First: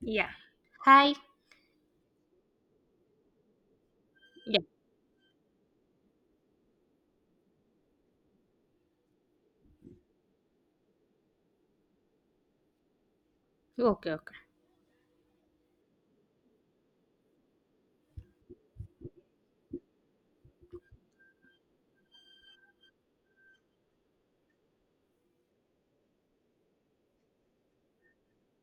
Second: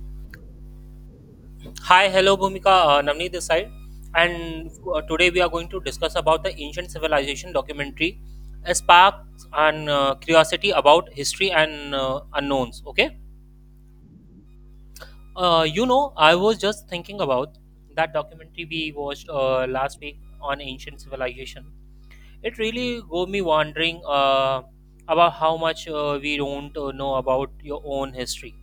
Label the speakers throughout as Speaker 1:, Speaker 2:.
Speaker 1: Yeah. Hi.
Speaker 2: Hi, hello, Bhumika. Navneet this side,
Speaker 1: Yeah.
Speaker 2: and today we are going to discuss about the ancient civilization documentary, a spark and curiosity about history and unknowns. Okay,
Speaker 1: Okay. Okay.
Speaker 2: I was just thinking about that documentary we watched last week on ancient civilization. It really got me wondering about how much we don't know about your own history.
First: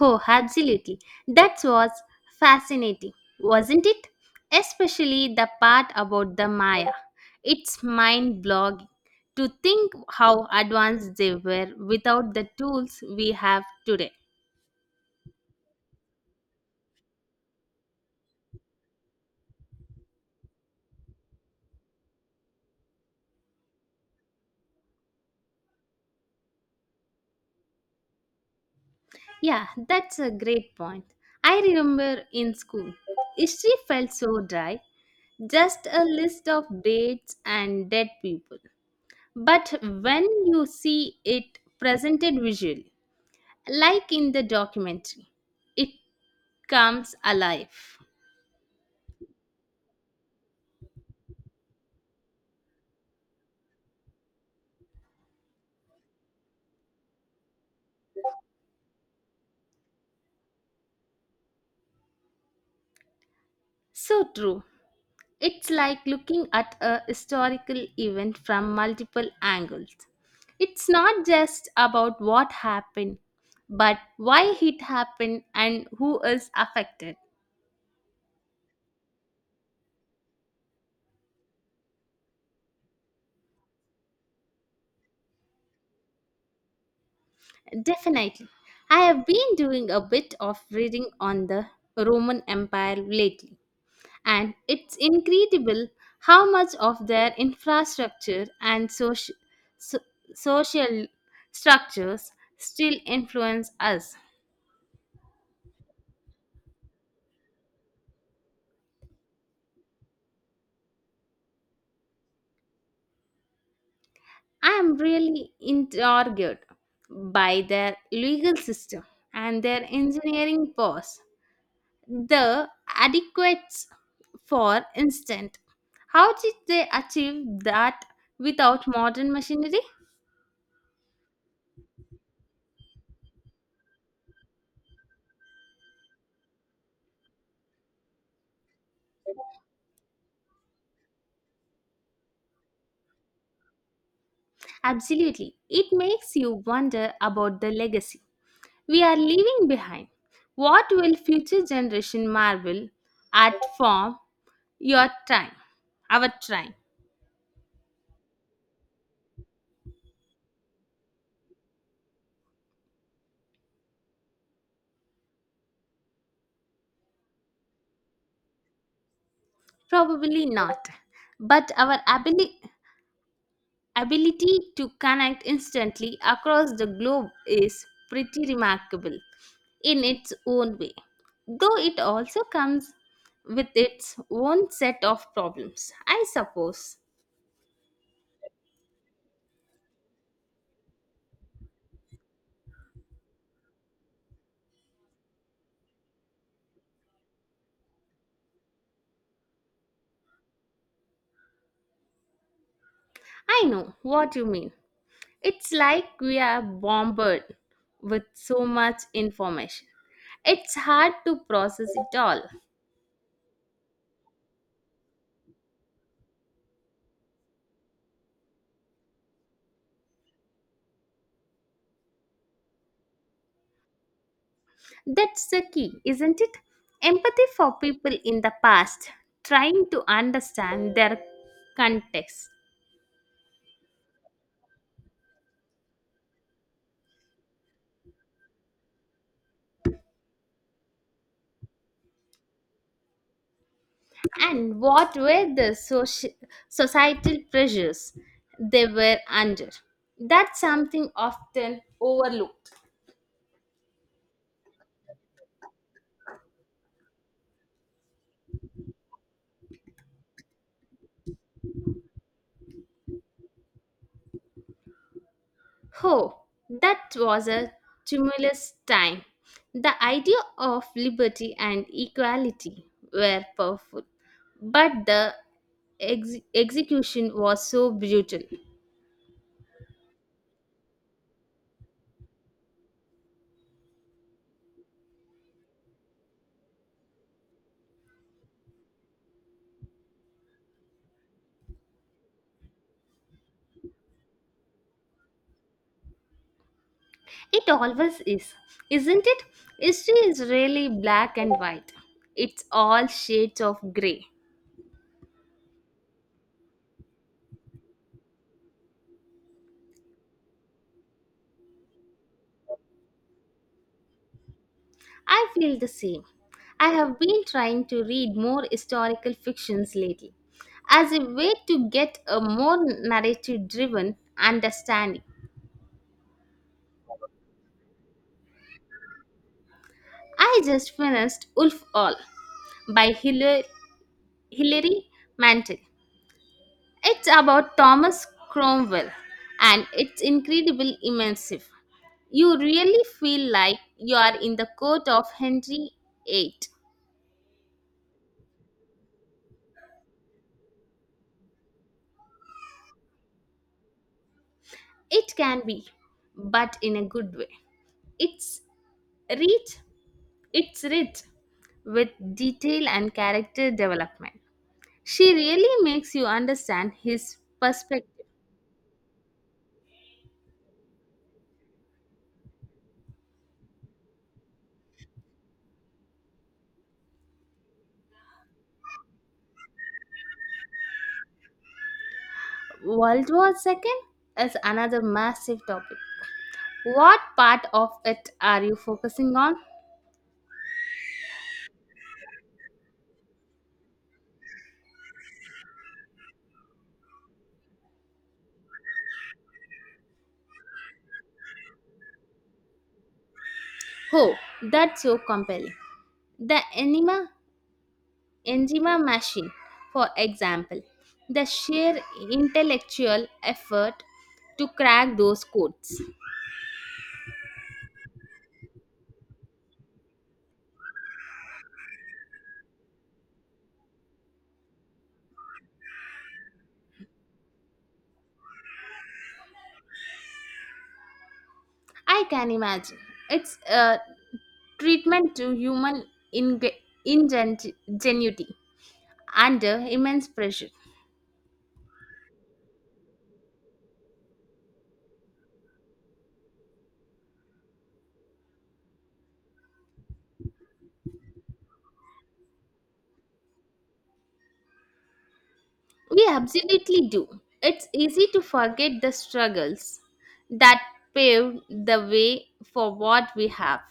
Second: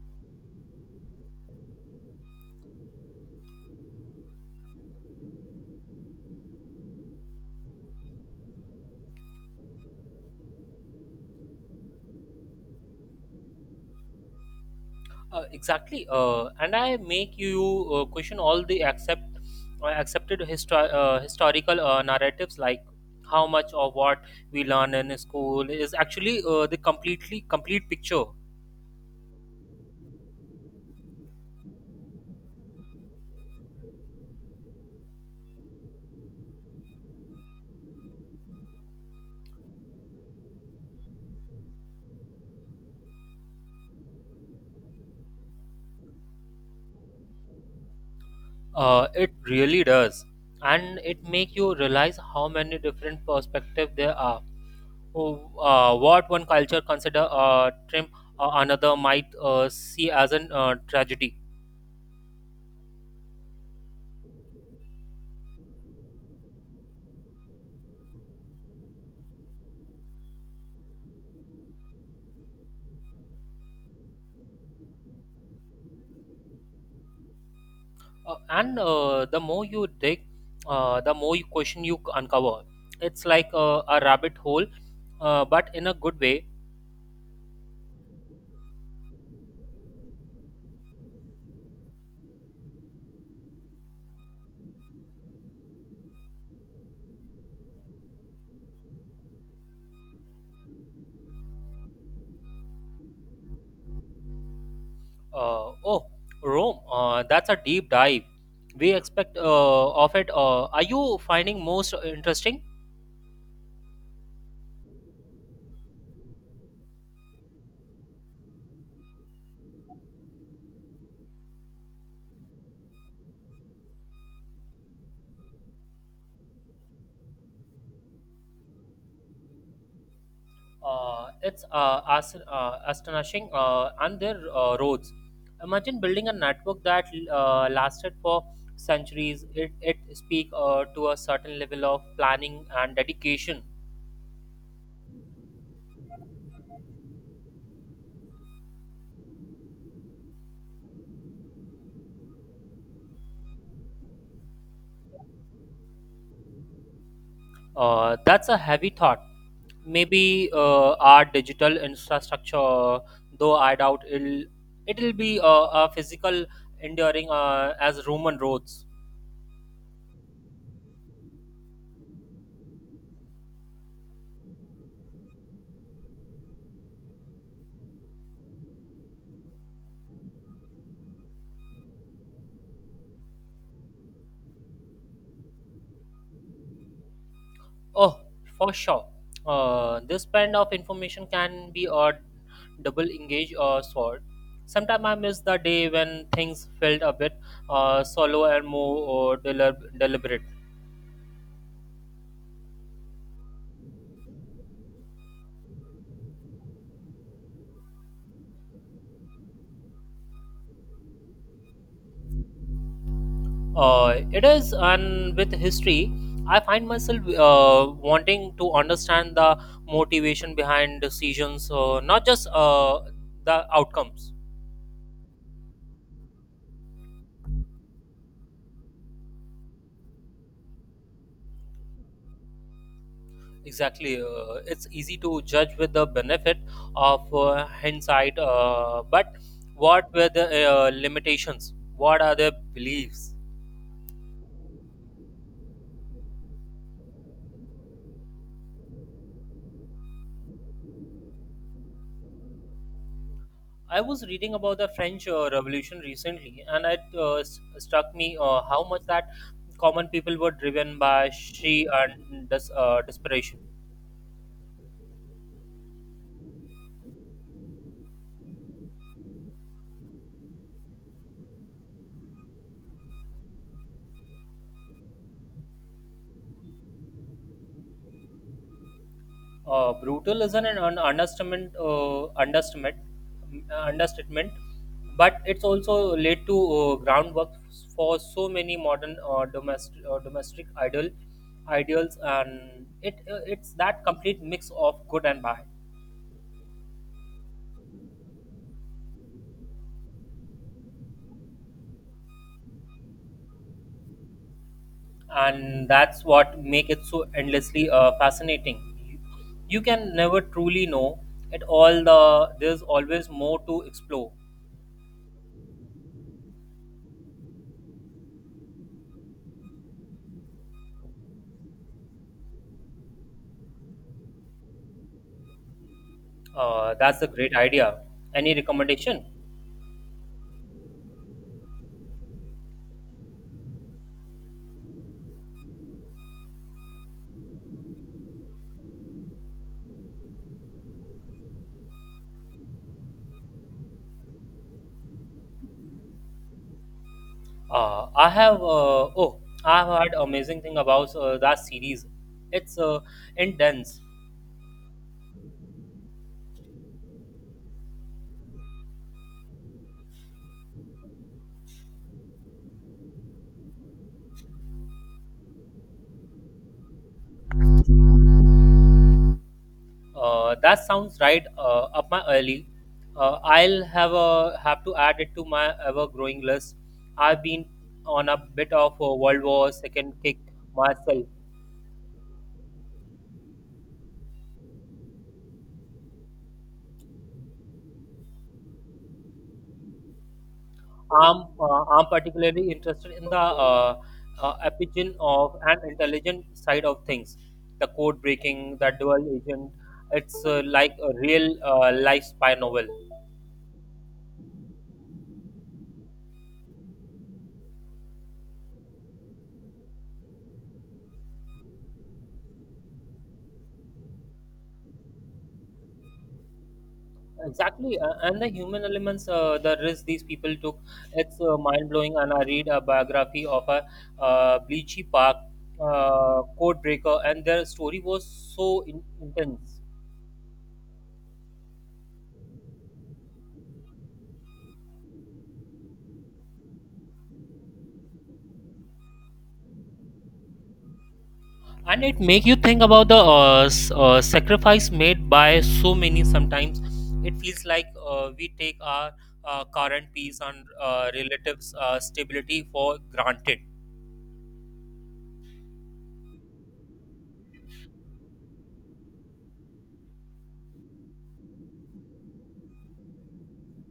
Speaker 1: Oh, absolutely. That was fascinating, wasn't it? Especially the part about the Maya. It's mind blogging to think how advanced they were without the tools we have today.
Speaker 2: Exactly, and I make you question all the accepted historical narratives, like how much of what we learn in school is actually the complete picture.
Speaker 1: Yeah, that's a great point. I remember in school, history felt so dry, just a list of dates and dead people. But when you see it presented visually, like in the documentary, it comes alive.
Speaker 2: It really does, and it make you realize how many different perspectives there are. Oh, what one culture consider trim, another might see as an tragedy.
Speaker 1: So true. It's like looking at a historical event from multiple angles. It's not just about what happened, but why it happened and who is affected.
Speaker 2: And The more you dig, the more you question you uncover. It's like a rabbit hole, but in a good way.
Speaker 1: Definitely. I have been doing a bit of reading on the Roman Empire lately, and it's incredible how much of their infrastructure and so- social structures still influence us.
Speaker 2: Uh, oh, Rome, that's a deep dive. We expect of it. Are you finding most interesting?
Speaker 1: I am really intrigued by their legal system and their engineering powers. The adequates, for instance, how did they achieve that without modern machinery?
Speaker 2: It's astonishing and their roads. Imagine building a network that lasted for centuries. It speak to a certain level of planning and dedication.
Speaker 1: Absolutely. It makes you wonder about the legacy we are leaving behind. What will future generation marvel at from your time? Our time?
Speaker 2: That's a heavy thought. Maybe our digital infrastructure, though I doubt it'll be a physical enduring as Roman roads.
Speaker 1: Probably not. But our ability to connect instantly across the globe is pretty remarkable in its own way, though it also comes with its own set of problems, I suppose.
Speaker 2: Oh, for sure. This kind of information can be a double engage sword. Sometimes I miss the day when things felt a bit solo and more deliberate.
Speaker 1: I know what you mean. It's like we are bombarded with so much information. It's hard to process it all.
Speaker 2: It is, and with history, I find myself wanting to understand the motivation behind decisions, not just the outcomes.
Speaker 1: That's the key, isn't it? Empathy for people in the past, trying to understand their context,
Speaker 2: Exactly, it's easy to judge with the benefit of hindsight, but what were the limitations? What are their beliefs?
Speaker 1: and what were the societal pressures they were under. That's something often overlooked.
Speaker 2: I was reading about the French Revolution recently, and it struck me how much that common people were driven by she and desperation.
Speaker 1: Oh, that was a tumultuous time. The idea of liberty and equality were powerful, but the execution was so brutal.
Speaker 2: Brutal isn't an un- understatement, understatement, understatement, but it's also laid to groundwork for so many modern domestic domestic idol ideals, and it's that complete mix of good and bad.
Speaker 1: It always is, isn't it? History is really black and white, it's all shades of grey.
Speaker 2: And that's what make it so endlessly fascinating. You can never truly know at all the there's always more to explore.
Speaker 1: I feel the same. I have been trying to read more historical fictions lately as a way to get a more narrative driven understanding.
Speaker 2: That's a great idea. Any recommendation?
Speaker 1: I just finished Wolf All by Hilary Mantel. It's about Thomas Cromwell, and it's incredibly immersive. You really feel like you are in the court of Henry VIII.
Speaker 2: Uh, i have uh, oh I've heard amazing thing about that series. It's intense.
Speaker 1: It can be, but in a good way. It's rich It's rich with detail and character development. She really makes you understand his perspective.
Speaker 2: That sounds right up my alley. Have to add it to my ever-growing list. I've been on a bit of a World War Second kick myself.
Speaker 1: World War II is another massive topic. What part of it are you focusing on?
Speaker 2: I'm uh, I'm particularly interested in the origin of an intelligent side of things, the code breaking, the dual agent. It's like a real life spy novel.
Speaker 1: Oh, that's so compelling. The enigma machine, for example, the sheer intellectual effort to crack those codes.
Speaker 2: Exactly, and the human elements, the risk these people took, it's mind blowing. And I read a biography of a Bleachy Park code breaker, and their story was so intense,
Speaker 1: I can imagine. It's a treatment to human inge- ingenuity under immense pressure.
Speaker 2: and it make you think about the sacrifice made by so many. Sometimes it feels like we take our current peace and relatives stability for granted.
Speaker 1: We absolutely do. It's easy to forget the struggles that paved the way for what we have.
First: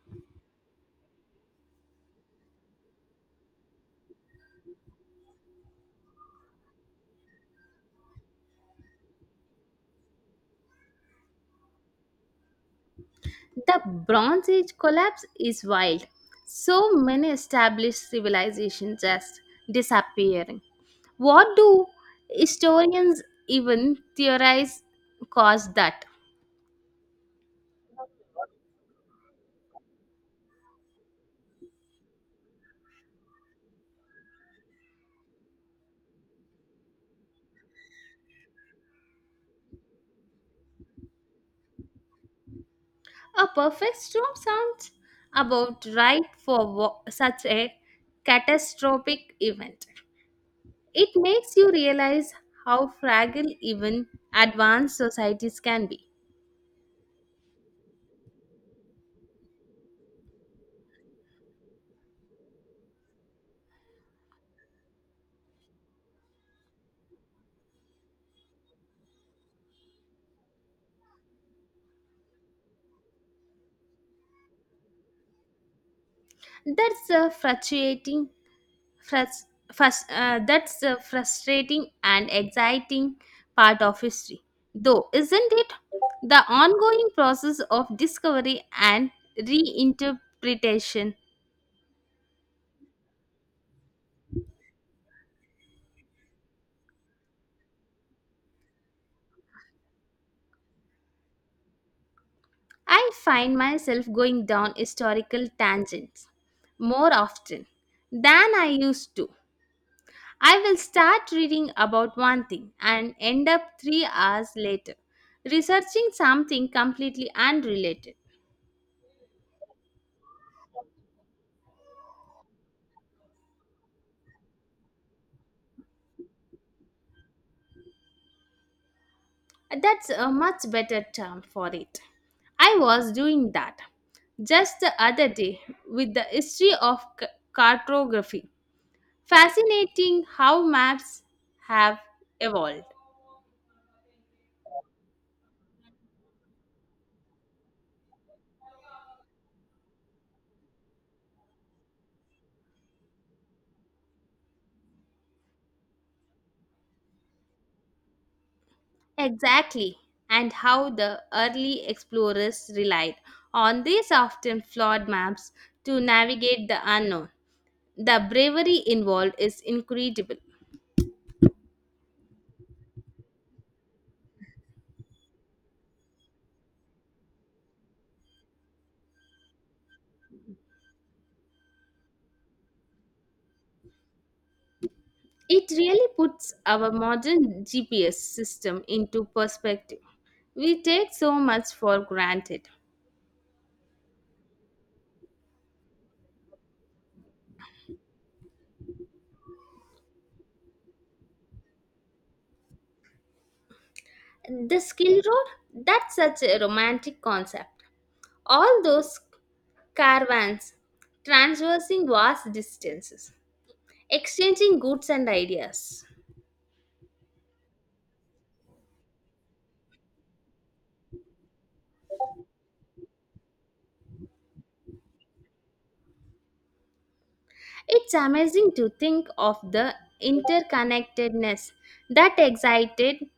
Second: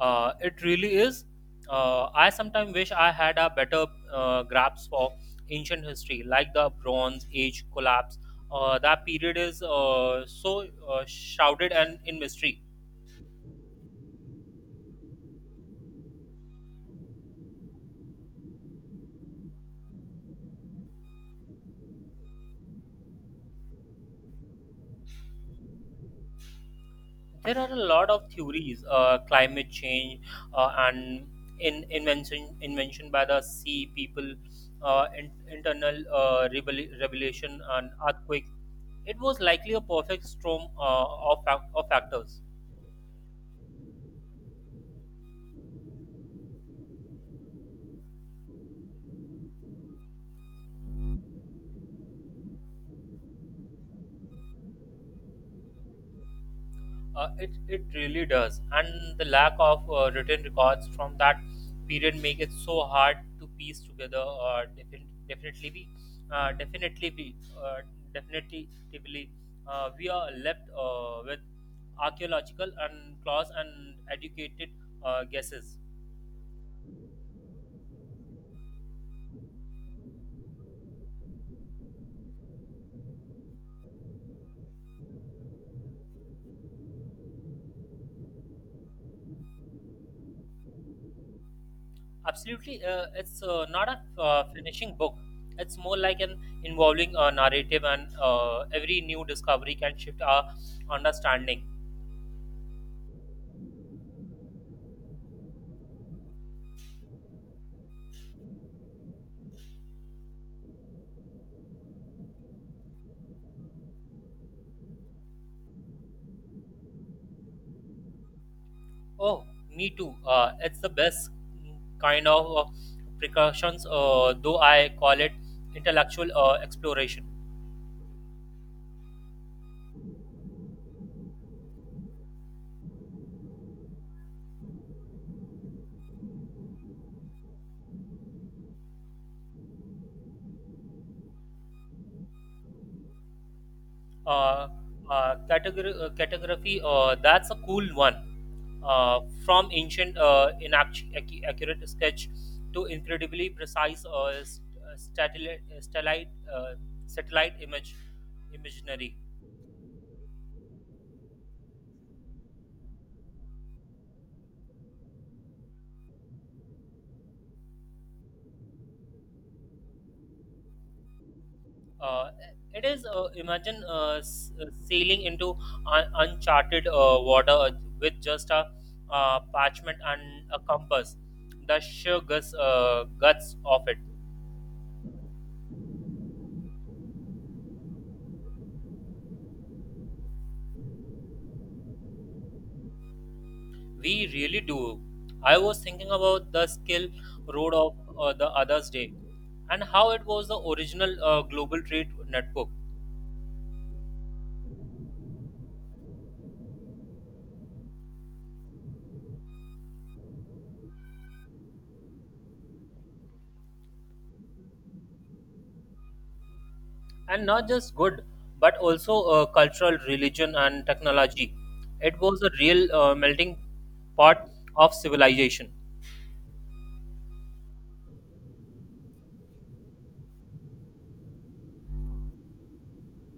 Speaker 2: It really is. I sometimes wish I had a better grasp of ancient history, like the Bronze Age collapse. That period is so shrouded and in mystery.
Speaker 1: The Bronze Age collapse is wild. So many established civilizations just disappearing. What do historians even theorize caused that?
Speaker 2: There are a lot of theories, climate change, and in invention invention by the Sea People, uh, in, internal revelation and earthquake. It was likely a perfect storm of factors.
Speaker 1: A perfect storm sounds about right for such a catastrophic event. It makes you realize how fragile even advanced societies can be.
Speaker 2: It really does. And the lack of written records from that period make it so hard to piece together. Uh, defin- definitely be definitely be uh, definitely we are left with archaeological and clause and educated guesses.
Speaker 1: That's a frustrating, frus- that's a frustrating and exciting part of history, though, isn't it? The ongoing process of discovery and reinterpretation.
Speaker 2: Absolutely, it's not a finishing book. It's more like an involving a narrative, and every new discovery can shift our understanding.
Speaker 1: I find myself going down historical tangents more often than I used to. I will start reading about one thing and end up 3 hours later researching something completely unrelated.
Speaker 2: Oh, me too. It's the best kind of precautions, though I call it intellectual exploration.
Speaker 1: That's a much better term for it. I was doing that just the other day with the history of cartography. Fascinating how maps have evolved.
Speaker 2: Uh, Category, that's a cool one. Uh, from ancient inaccurate accurate sketch to incredibly precise uh, satellite image imaginary.
Speaker 1: Exactly, and how the early explorers relied on these often flawed maps to navigate the unknown. The bravery involved is incredible.
Speaker 2: Uh, it is. Imagine sailing into uncharted water with just a parchment and a compass. The sheer guts of it.
Speaker 1: It really puts our modern GPS system into perspective. We take so much for granted.
Speaker 2: We really do. I was thinking about the skill road of the others day, and how it was the original global trade network,
Speaker 1: The skill road, that's such a romantic concept. All those caravans traversing vast distances, exchanging goods and ideas.
Speaker 2: and not just good, but also cultural, religion, and technology. It was a real melting pot of civilization.
Speaker 1: It's amazing to think of the interconnectedness that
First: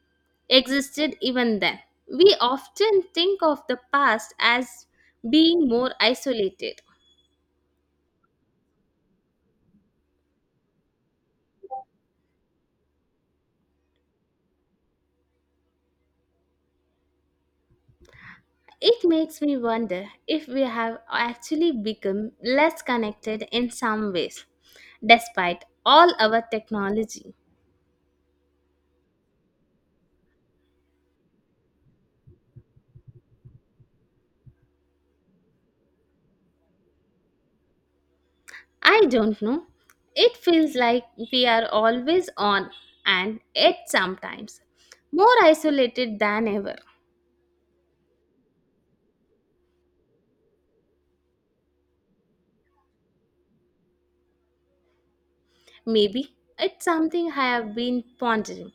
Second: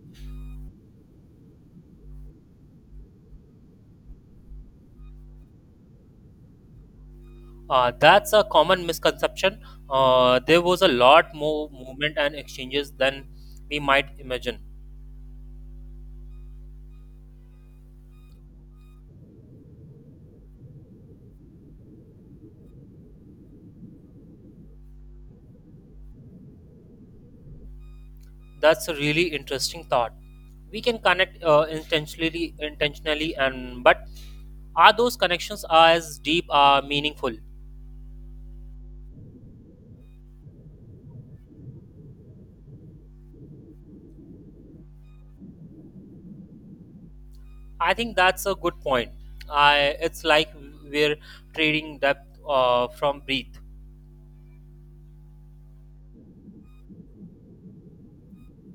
Speaker 1: existed even then. We often think of the past as being more isolated.
Speaker 2: That's a common misconception. There was a lot more movement and exchanges than we might imagine.
Speaker 1: It makes me wonder if we have actually become less connected in some ways, despite all our technology.
Speaker 2: That's a really interesting thought. We can connect intentionally, and but are those connections as deep, are meaningful?
Speaker 1: I don't know. It feels like we are always on, and yet sometimes more isolated than ever.
Speaker 2: I think that's a good point. I It's like we're trading depth from breadth.
Speaker 1: Maybe it's something I have been pondering.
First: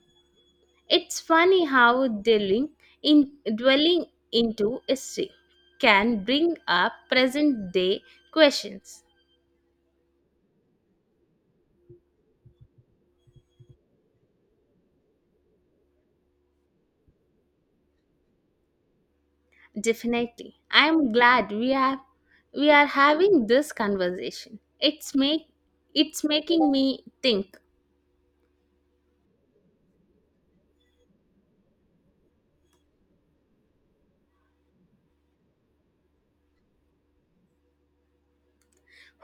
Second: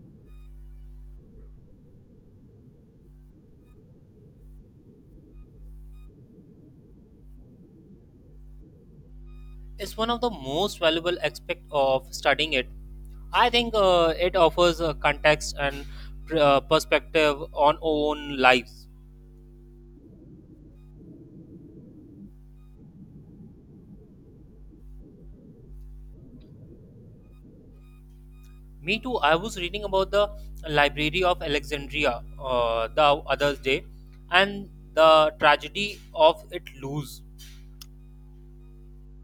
Speaker 1: It's funny how dwelling into history can bring up present day questions.
Speaker 2: It's one of the most valuable aspect of studying it, I think. It offers a context and perspective on own lives.
Speaker 1: Definitely. I am glad we are having this conversation. It's making me think.
Speaker 2: Me too. I was reading about the Library of Alexandria the other day, and the tragedy of it lose.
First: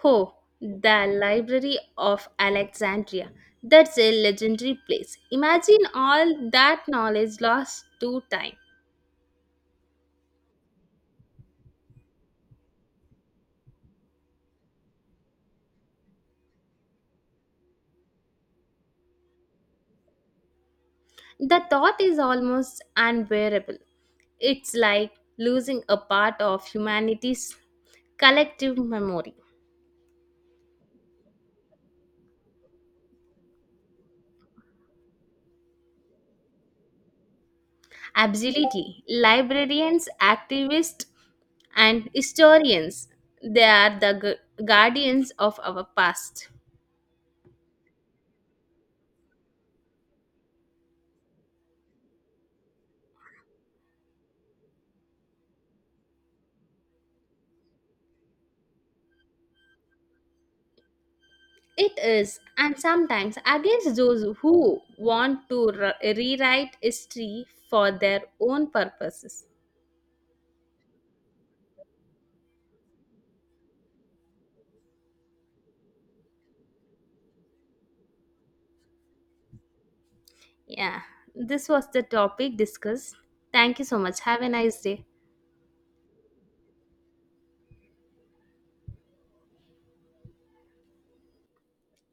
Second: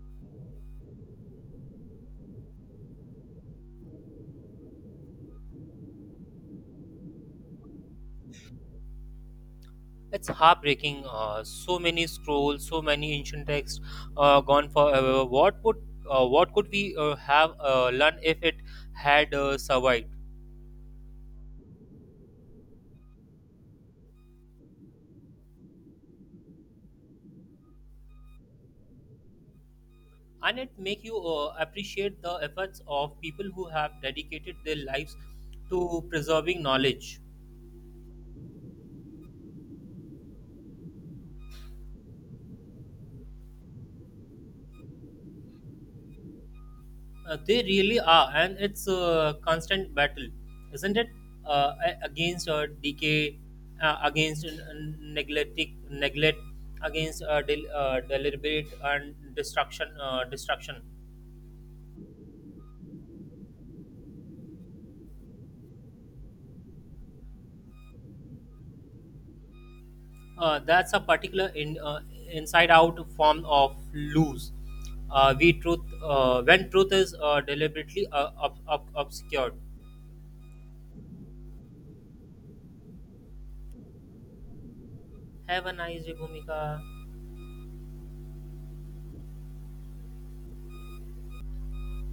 Speaker 1: Oh, the Library of Alexandria. That's a legendary place. Imagine all that knowledge lost to time.
Speaker 2: It's heartbreaking. So many scrolls, so many ancient texts gone forever. What would what could we have learned if it had survived?
Speaker 1: The thought is almost unbearable. It's like losing a part of humanity's collective memory.
Speaker 2: And it make you appreciate the efforts of people who have dedicated their lives to preserving knowledge.
Speaker 1: Absolutely. Librarians, activists, and historians, they are the guardians of our past.
Speaker 2: They really are, and it's a constant battle, isn't it? Against decay, against neglect, against del- deliberate and destruction destruction.
Speaker 1: It is, and sometimes against those who want to rewrite history for their own purposes.
Speaker 2: That's a particular inside-out form of lose. We truth when truth is deliberately obscured.
Speaker 1: Yeah, this was the topic discussed. Thank you so much. Have a nice day.
Speaker 2: Have a nice day, Bhumika.